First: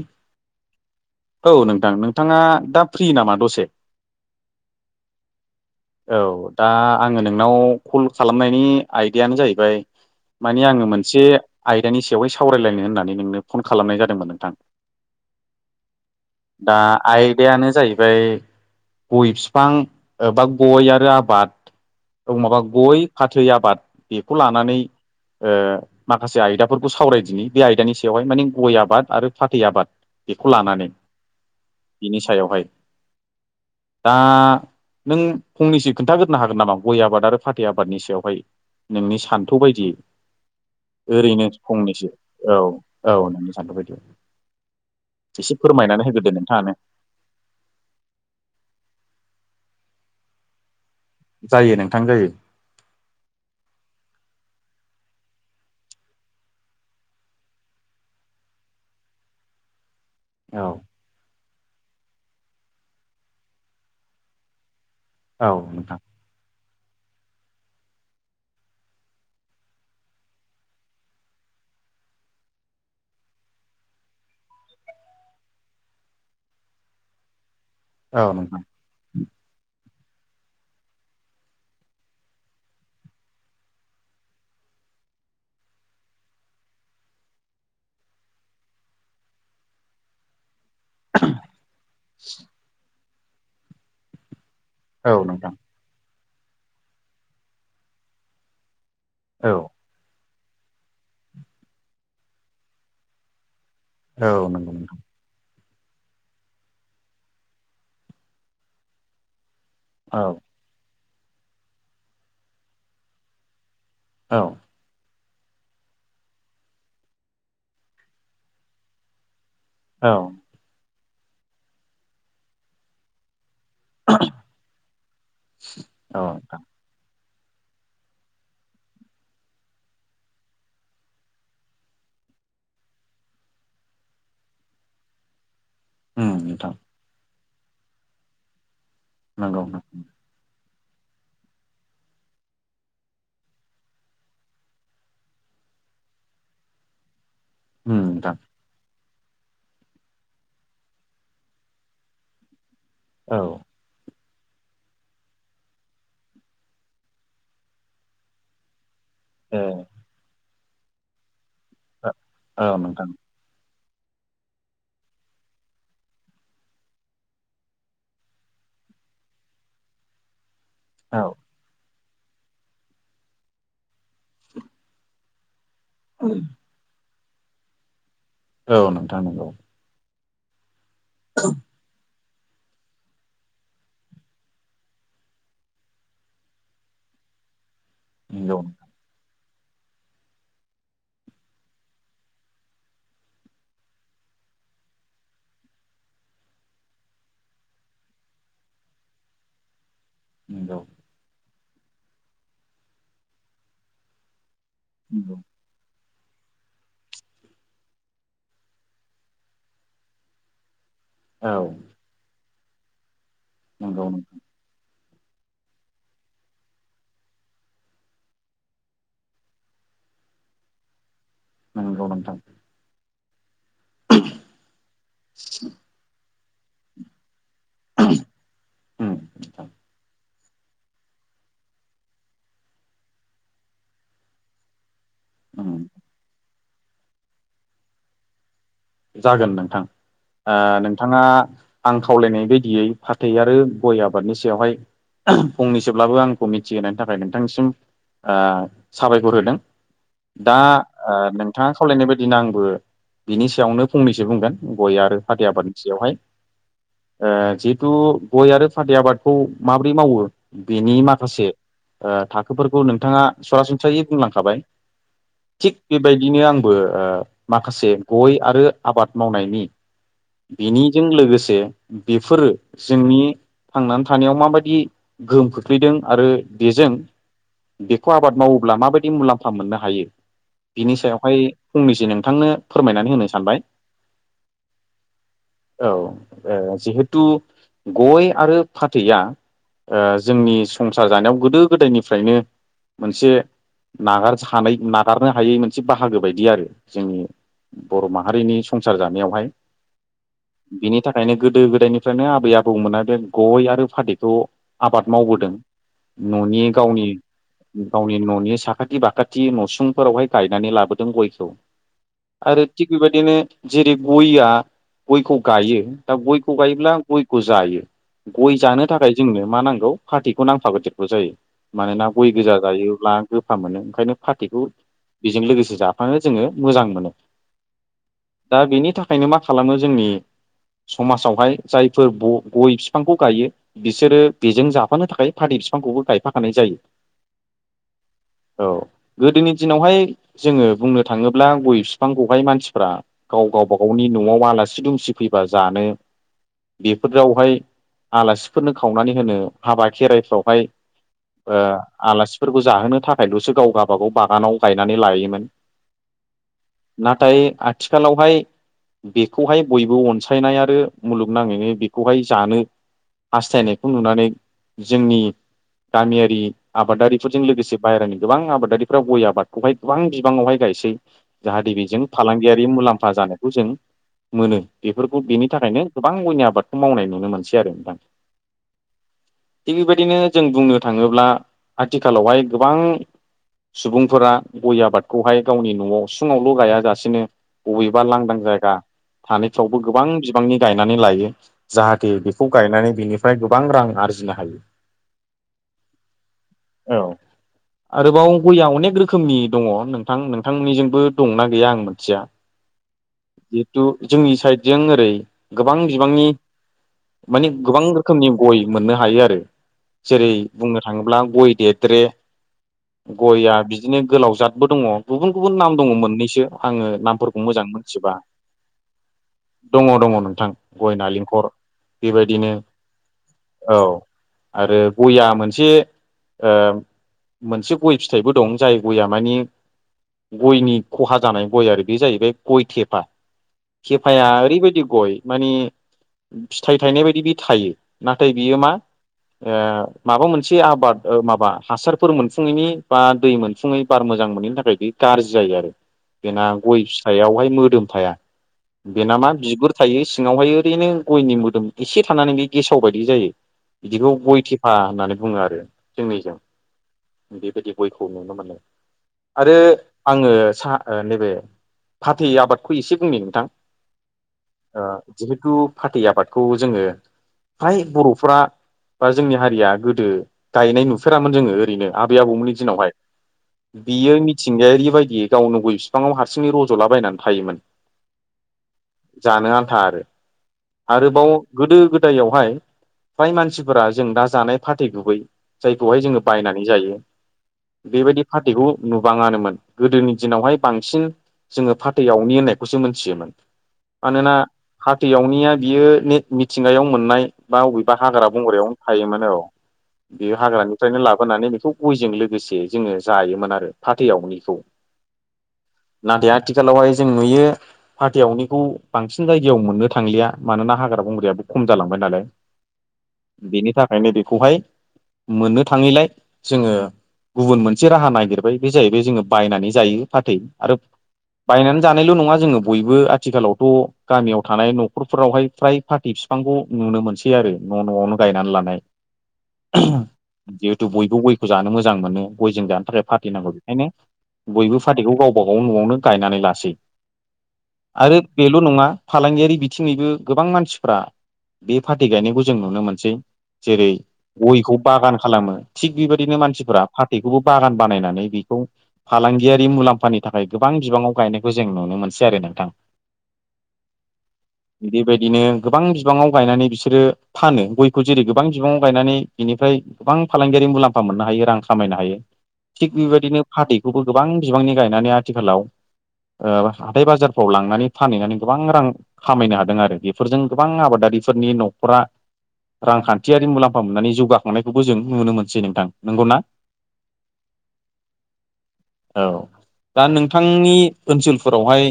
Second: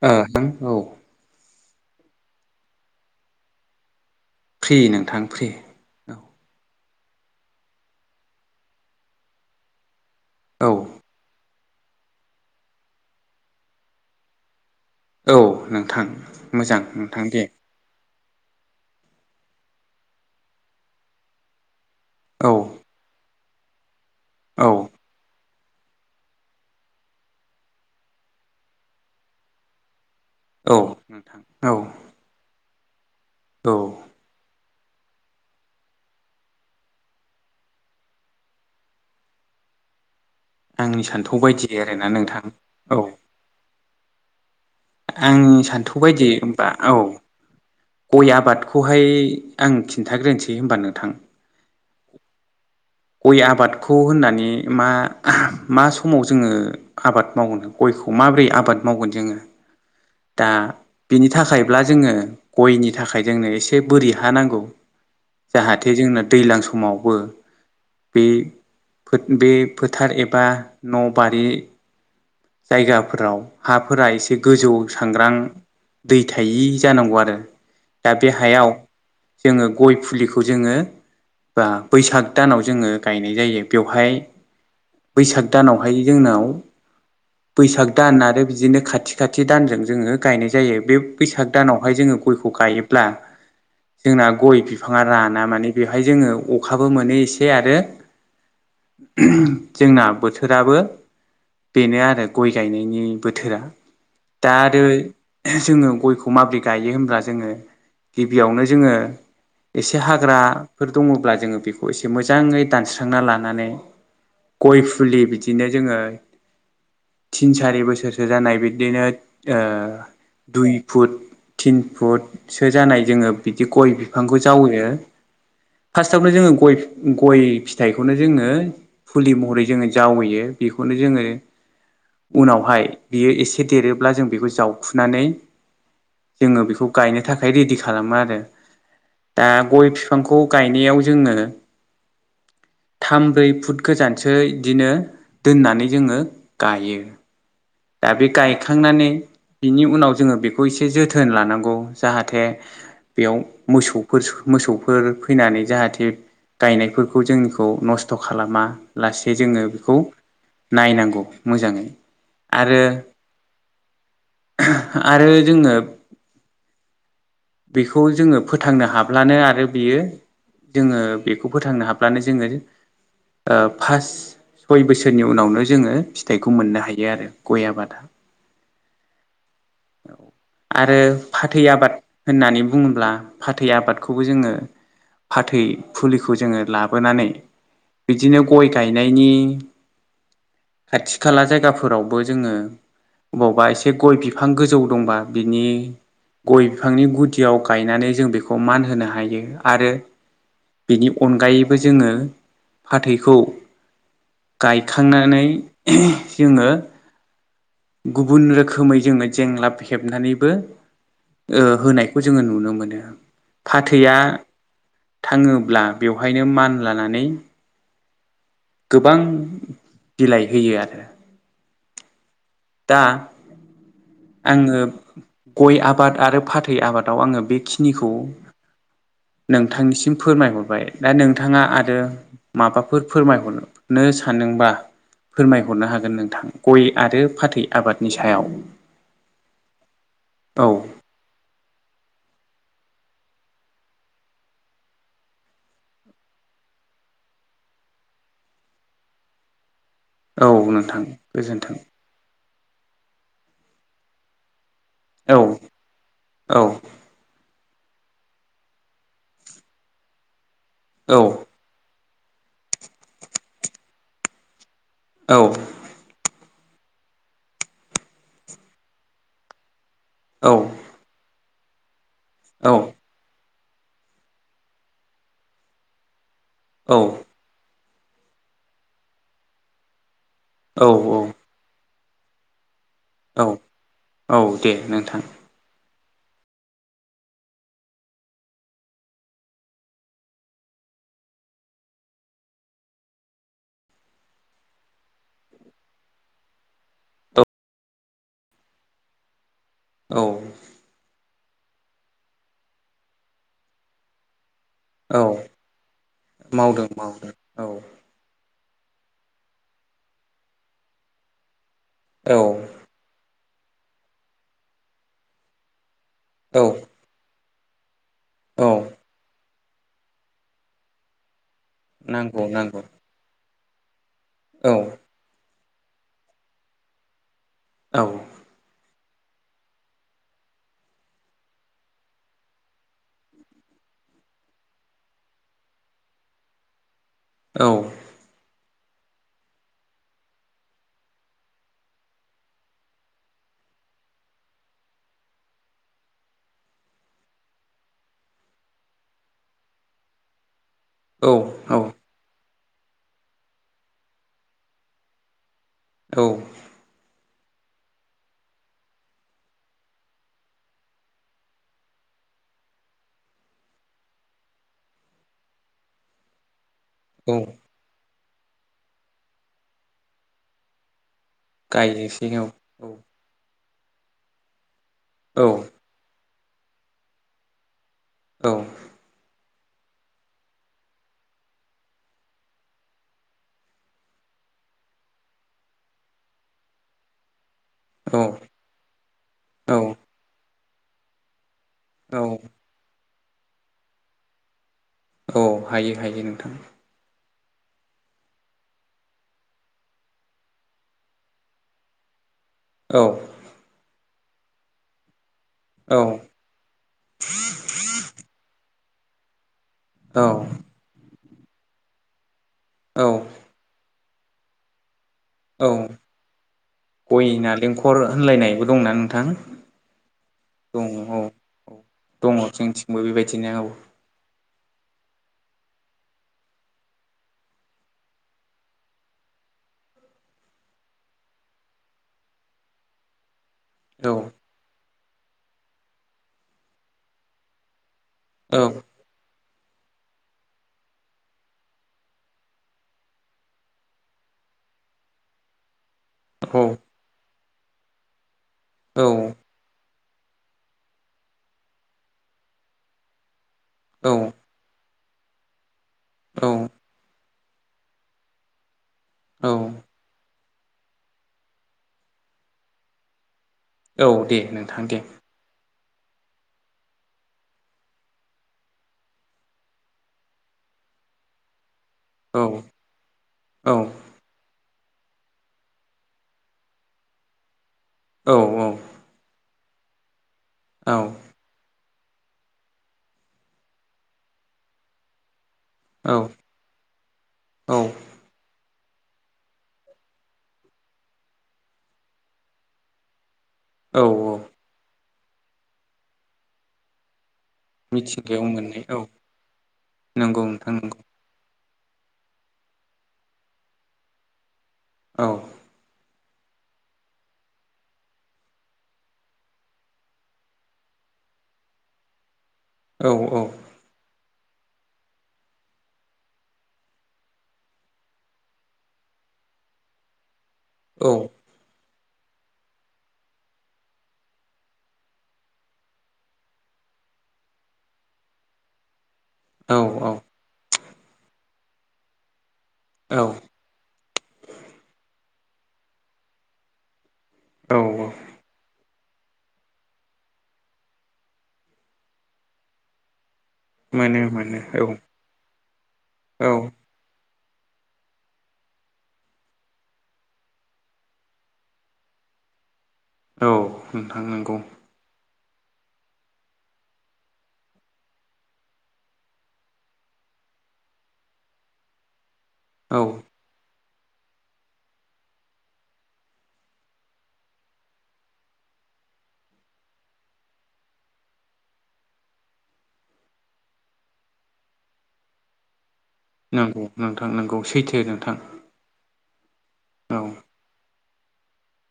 ओ नोंथां औ [inaudible] औ नोंथां नोंथाङा दा फ्रि नामा दसे? फ्रि नोंथां फ्रि औ दा आङो नोंनाव कल खालामनायनि आयदायानो जाहैबाय मानि औ आङो मोनसे आयदानि सायावहाय सावरायलायनो होननानै नोंनो फन खालामनाय जादोंमोन नोंथां। औ नोंथां मोजां नोंथां दे। ओमफ्राय गय फिफां एबा गय आरो आबाद औ माबा गय फाथै आबाद बेखौ औ लानानै ओ माखासे आयदाफोरखौ सावरायदिनि बे आयदानि सायावहाय माने गय आबाद आरो फाथै आबाद। बेखौ औ लानानै नोंथां औ बिनि सायावहाय औ दा नों फंनैसो खोन्थागोरोनो हागोन नामा गय आबाद आरो फाथै आबादनि सायावहाय? नोंनि सान्थौ बायदियै आंनि सान्थौ ओरैनो बायदि आरोना फंनैसो नोंथां औ औ नोंनो सान्थौ' बायदि एसे आंनि सान्थौ फोरमायनानै बायदि होग्रोदो होनोमबा नोंथाङानो औ गय आबादखौहाय आं खिन्था ग्रोनोसै होनबा नोंथां। जायो नोंथां जायो। गय आबादखौ होननानै मा मा समाव जोङो आबाद मावनो गय खौ माबोरै आबाद मावगोन जोङो [unintelligible] [inaudible] दा बिनि थाखायब्ला जोङो गयनि थाखाय जोंनो एसे बोरि हा नांगौ। औ जाहाथे नोंथां जोंना दैज्लां समावबो बे बे फोथार एबा न' बारि जायगाफोराव हाफोरा एसे गोजौ सांग्रां दै थायि जानांगौ आरो दा बे औ नोंथां हायाव जोङो गय फुलिखौ जोङो बा बैसाग दानाव जोङो गायनाय जायो बेवहाय बैसाग दानावहाय जोंनाव बैसाग दान आरो बिदिनो खाथि खाथि दानजों जोङो गायनाय जायो बे बैसाग दानावहाय जोङो गयखौ गायोब्ला जोंना गय बिफाङा औ राना नोंथां माने बेवहाय जोङो अखाबो मोनो एसे आरो औ जोंना बोथोराबो बेनो आरो गय गायनायनि बोथोरा औ दा नंगौ आरो नंगौ जोङो गयखौ माबोरै गायो होनब्ला जोङो गिबियावनो जोङो एसे औ हाग्राफोर दङब्ला जोङो बेखौ एसे मोजाङै दानस्रांना लानानै औ गय फुलि बिदिनो जोङो तिन सारि बोसोरसो जानाय बिदिनो ओ औ दुइ फुट थिन फुटसो जानाय जोङो बिदि गय बिफांखौ जावैयो। औ फार्स्टावनो जोङो नोंथां गय गय फिथाइखौनो जोङो फुलि महरै जोङो जावैयो बेखौनो जोङो उनावहाय बियो एसे देरोब्ला जों बेखौ जावखुनानै उम जोङो नोंथां बेखौ गायनो थाखाय रेडि खालामो आरो दा नंगौ गय फिफांखौ गायनायाव जोङो थाम ब्रै फुट गोजानसो बिदिनो दोननानै जोङो गायो उम दा बे नोंथां गायखांनानै बिनि उनाव जोङो बेखौ एसे जोथोन लानांगौ जाहाथे बेयाव औ मोसौ मोसौफोर फैनानै जाहाथे गायनायफोरखौ जोंखौ नस्थ' खालामा लासै ए जोङो औ आरो नोंथां। आरो जोङो बेखौ जोङो फोथांनो हाब्लानो आरो बियो जोङो औ बेखौ फोथांनो हाब जोङो पाच सय बोसोरनि उनावनो जोङो जोङो फिथाइखौ मोननो हायो आरो गय आबादा औ नोंथां नंगौ। आरो फाथै आबाद होननानै बुङोब्ला फाथै आबादखौबो जोङो फाथै फुलिखौ जोङो लाबोनानै बिदिनो नंगौ गय गायनायनि [inaudible] खाथि खाला जायगाफोरावबो जोङो अबावबा एसे गय बिफां गोजौ दंबा बिनि गय बिफांनि गुदियाव गायनानै जों बेखौ मानहोनो हायो आरो नंगौ बिनि अनगायै बे जोङो फाथैखौ नंगौ गायखांनानै जोङो गुबुन रोखोमै जोङो जेंलाब हेबनानैबो औ होनायखौ जोङो नुनो मोनो। नंगौ फाथैया थाङोब्ला बेवहायनो मानलानानै गोबां बिलाइ होयो आरो नों नोंथां। आ गय आङो गय आबाद आरो फाथै आबादाव आङो बे खिनिखौ उम नोंथां नोंथांनिसिम फोरमायहरबाय दा नोंथाङा आरो माबाफोर फोरमायहरनो सानदोंबा फोरमायहरनो उम हागोन नोंथां गय आरो फाथै आबादनि सायाव जागोन नोंथां औ नोंथाङा आं खावलायनाय बायदि यै फाथै आरो गय आबादनि सायावहाय फंनैसोब्लाबो आंखौ मिथिहोनायनि थाखाय नोंथांनिसिम साबायखर ओ होदों। औ दा नोंथां नोंथाङा गोजोन्थों खावलायनाय बायदिनो आंबो बिनि सायावनो फंनैसो बुंगोन गय आरो औ फाथै आबादनि सायावहाय औ ओ जि थु गय आरो फाथै आबादखौ माबोरै मावो बेनि औ माखासे थाखोफोरखौ नोंथाङा सरासनस्रायै बुंलांखाबाय औ थिग बेबायदिनो आं बो माखासे गय आरो आबाद मावनायनि औ बिनिजों लोगोसे बेफोरो औ जोंनि थांनानै थानायाव माबायदि गोहोम खोख्लैदों आरो बेजों बेखौ आबाद मावोब्ला माबायदि मुलाम्फा मोननो हायो औ बिनि सायावहाय फंनैसो नोंथांनो फोरमायनानै होनो औ सानबाय औ दे नोंथां। औ जिहेथु गय आरो फाथैया जोंनि संसार जानायाव गोदो गोदायनिफ्रायनो मोनसे नागार सानाय नागारनो हायै मोनसे बाहागो बायदि आरो जोंनि बर' माहारिनि संसार जानायावहाय औ बिनि थाखायनो गो गोदो गोदायनिफ्रायनो आबै आबौमोना बे गय आरो फाथैखौ आबाद औ मावबोदों न'नि मावदों गावनि मावदों गावनि न'नि सा साखाथि बाखाथि नसुंफोरावहाय गायनानै लाबोदों गयखौ। औ। बिदिनो जेरै गयआ गयखौ गयो दा गयखौ औ गायोब्ला गय खौ जायो गय औ जानो थाखाय जोंनो मा नांगौ फाथैखौ नांफा देरगौ जायो। मानोना गय नांगौ गोजा नांगौ जायोब्ला गोफा मोनो ओंखायनो फाथैखौ औ बेजों लोगोसे जाफानो जोङो मोजां मोनो औ दा बेनि थाखायनो मा खालामो जोंनि समाजावहाय जायफोर गय बिफांखौ गायो बिसोरो बेजों जाफानो थाखाय फाथै बिफांखौबो गायफाखानाय जायो। औ। औ गोदोनि दिनावहाय जोङो बुंनो थाङोब्ला गय बिफां मानसिफ्रा गाव गावबा गावनि न'आव आलासि दुमसि फैबा जानो बेफोरावहाय आलासिफोरनो खावनानै होनो हाबा खेराइफ्रावहाय औ ओ आलासि फोरखौ जाहोनो थाखायल'सो गाव गावबागाव बागानाव गायनानै लायोमोन औ। नाथाय आथिखालावहाय बेखौहाय बयबो अनसायनाय आरो मुलुगनाङैनो बेखौहाय जानो हास्थायनायखौ नुनानै जोंनि गामियारि औ आबादारिफोरजों लोगोसे बाहेरानि गोबां आबादारिफ्रा गय आबादखौहाय गोबां बिबाङावहाय गायसै। जाहाथे बेजों गायनोसै औ फालांगियारि औ मुलाम्फा जानायखौ जों मोनो बेफोरखौ औ बेनि थाखायनो गोबां गयनि आबादखौ मावनाय नुनो मोनसै आरो नोंथां। औ। थिग बेबायदिनो जों बुंनो थाङोब्ला आथिखालावहाय गोबां सुबुंफोरा गय आबादखौहाय गावनि न'आव उसुंआवल गाया जासेनो बबेबा औ लांदां जायगा औ थानायफ्रावबो गोबां बिबांनि गायनानै लायो जाहाथे औ बेखौ गायनानै बिनिफ्राय गोबां रां आरजिनो हायो औ हायो हायो नोंथां आरोबाव गया अनेक रोखोमनि दङ नोंथां नोंथांमोननिजोंबो दंना गैया आं मिथिया औ जिहेथु जोंनि साइडजों ओरै गोबां औ बिबांनि माने गोबां रोखोमनि गय मोननो हायो आरो औ जेरै बुंनो थाङोब्ला गय देदेरे औ गयआ बि बिदिनो गोलाव जादबो दङ गुबुन गुबुन नाम दङ मोननैसो आङो गय नामफोरखौ मोजां नालेंखर मोनथिबा होनलायनायबो दंना नोंथां दङ दङ नोंथां दङ गय औ नालेंखर औ दङ बेबायदिनो जोंथिंबो बेबायदिनो औ आरो गया मोनसे मोनसे गय फिथाइबो दं जाय गयआ मानि गयनि खहा जानाय गय आरो बे जाहैबाय गय थेफा औ थेफाया ओरैबायदि गय मानेणफिथाइ थायनाय बायदि बि थायो नाथाय बियो औ मा माबा मोनसे आबाद माबा हासारफोर मोनफुङैनि बा दै मोनफुङै बार मोजां मो नि थाखाय गाज्रि जायो आरो। बेना औ गय फिथायावहाय मोदोम थाया बेना औ मा बिगुर थायो सिङावहाय ओरैनो गयनि मोदोम एसे थानानै बे गेसाव बायदि जायो बिदिखौ गय थे फा होननानै बुङो आरो जोंनिजों बेबायदि गयखौ नुनो मोनो औ आरो आङो साहा नैबे फाथै आबादखौ एसे बुंनि नोंथां औ दे नोंथां दे जिहेथु फाथै आबादखौ जोङो फ्राय बर'फ्रा बा जोंनि हारिया गोदो गायनाय नुफेरामोन जोङो ओरैनो आबै औ आबौमोननि दिनावहाय औ बियो मिथिंगायारि बायदियै गावनो गय बिफाङाव हारसिंङै रज'लाबायनानै थायोमोन औ औ जानो आन्था आरो आरोबाव गोदो गोदायावहाय फ्राय मानसिफोरा जों दा जानाय फाथै गुबै जायखौहाय औ जोङो बायनानै जायो औ बेबायदि फाथैखौ नुबाङानोमोन गोदोनि दिनावहाय बांसिन जोङो फाथैआवनि होननायखौ मोनथियोमोन औ मानोना दैयावनिया बियो मिथिंगायाव मोननाय बा बबेबा हाग्रा मिथिंगायाव बंग्रायावनो मोननाय थायोमोन औ बेयो नंगौ नोंथां हाग्रानिफ्रायनो नंगौ लाबोनानै बेखौ गयजों लोगोसे जोङो जायोमोन आरो फाथैआवनिखौ औ जे आथिखालावहाय जों नुयो फाथैआवनिखौ बांसिन जायगायाव मोननो थांलिया मानोना हाग्रा बंग्रायाबो खम जालांबाय नालाय। औ बेनि थाखायनो बेखौहाय मोननो थाङैलाय जोङो गुबुन मोनसे राहा नागिरबाय बे जाहैबाय जोङो बायनानै जायो फाथै आरो औ बायनानै जानायल' नङा जोङो बयबो आथिखालावथ' गामियाव थानाय न'खरफोरावहाय फ्राय फाथै फिफांखौ नु नो मोनसै आरो न' न'आवनो गायनानै लानाय औ जिहेथु बयबो गयखौ जानो मोजां मोनो। गयजों जानो थाखाय औ फाथै नांगौ बेखायनो बयबो फाथैखौ गावबा गाव न'आवनो गायनानै लासै। औ आरो बेल' नङा फालांगियारि बिथिङैबो गोबां मानसिफ्रा बे फाथै गायनायखौ जों नुनो मोनसै। जेरै मोनो मोनो औ गयखौ बागान खालामो थिग बेबायदिनो औ मानसिफोरा फाथै खौ बागान बानायनानै बेखौ फालांगि बियारि मुलाम्फानि थाखाय गोबां बिबाङाव गायनायखौ जों नुनो मोनसै आरो नोंथां। औ नोंथां नंगौ बिनो गोबां बिबाङाव गायनानै बिसोरो फानो गयखौ जेरै गोबां बिबाङाव गायनानै बिनिफ्राय गोबां फालांगियारि मुलाम्फा मोननो हायो रां खामायनो हायो थिग औ बेबायदिनो फाथै गोबां बिबांनि गायनानै आथिखालाव हाथाय बाजारफ्राव लांनानै फानहैनानै गोबां रां खामायनो हादों आरो बेफोरजों गोबां आबादा फोरनि न'खरा रांखान्थियारि मुलाम्फा मोननानै जौगाखांनायखौबो जों नुनो मोनसै नोंथां। नंगौना नंगौ नोंथां नंगौ सैथो नोंथां। औ दा औ नोंथांनि ओनसोलफोरावहाय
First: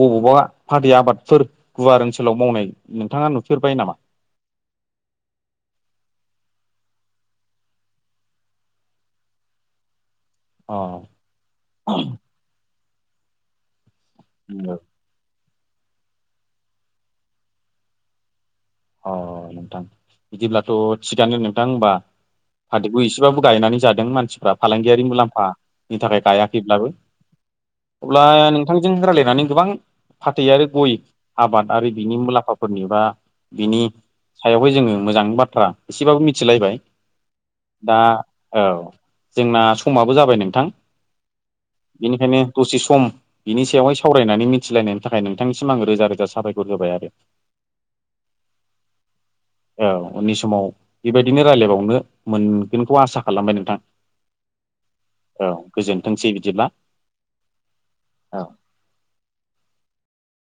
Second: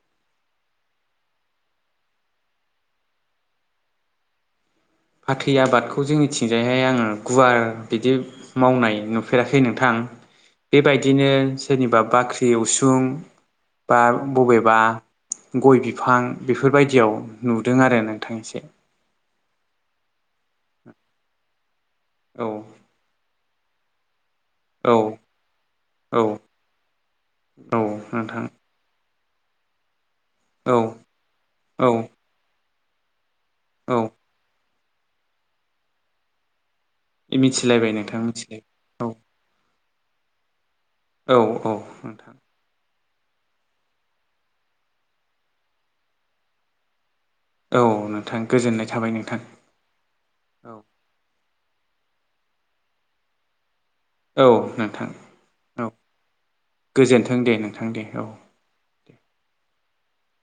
बबावबा फादै आबादफोर गुवार ओनसोलाव मावनाय नोंथाङा नुफेरबाय नामा? [inaudible] फाथै आबादखौ जोंनिथिंजायहाय आङो गुवार बिदि मावनाय नुफेराखै नोंथां। अ बेबायदिनो सोरनिबा बाख्रि उसुं बा नंगौ। बबेबा गय बिफां बेफोरबायदियाव नुदों आरो नोंथां एसे। अ नोंथां बिदिब्लाथ' थिगानो नोंथां होमबा। औ फाथैखौ एसेबाबो गायनानै जादों मानसि फोरा औ फालांगियारि मुलाम्फानि थाखाय औ गायाखैब्लाबो औ अब्ला नोंथां नोंथांजों रायलाय नानै गोबां फाथै आरो औ गय आबाद औ आरि बिनि मुलाम्फाफोरनि बा बिनि औ सायावहाय जोङो मोजां बाथ्रा एसेबाबो मिथिलायबाय मिथिलायबाय दा नोंथां औ मिथिलायबाय जोंना समाबो जाबाय नोंथां औ औ नोंथां बेनिखायनो दसे सम। बिनि सायावहाय सावरायनानै मिथिलायनायनि थाखाय नोंथांनिसिम आङो रोजा रोजा साबायखर होबाय आरो। औ नोंथां गोजोननाय थाबाय नों औ उननि समाव बिबायदिनो रायलायबावनो मोनगोनखौ आसा खालामबाय नोंथां। औ नोंथां औ गोजोनथोंसै बिदिब्ला गोजोन्थों दे नोंथां दे औ।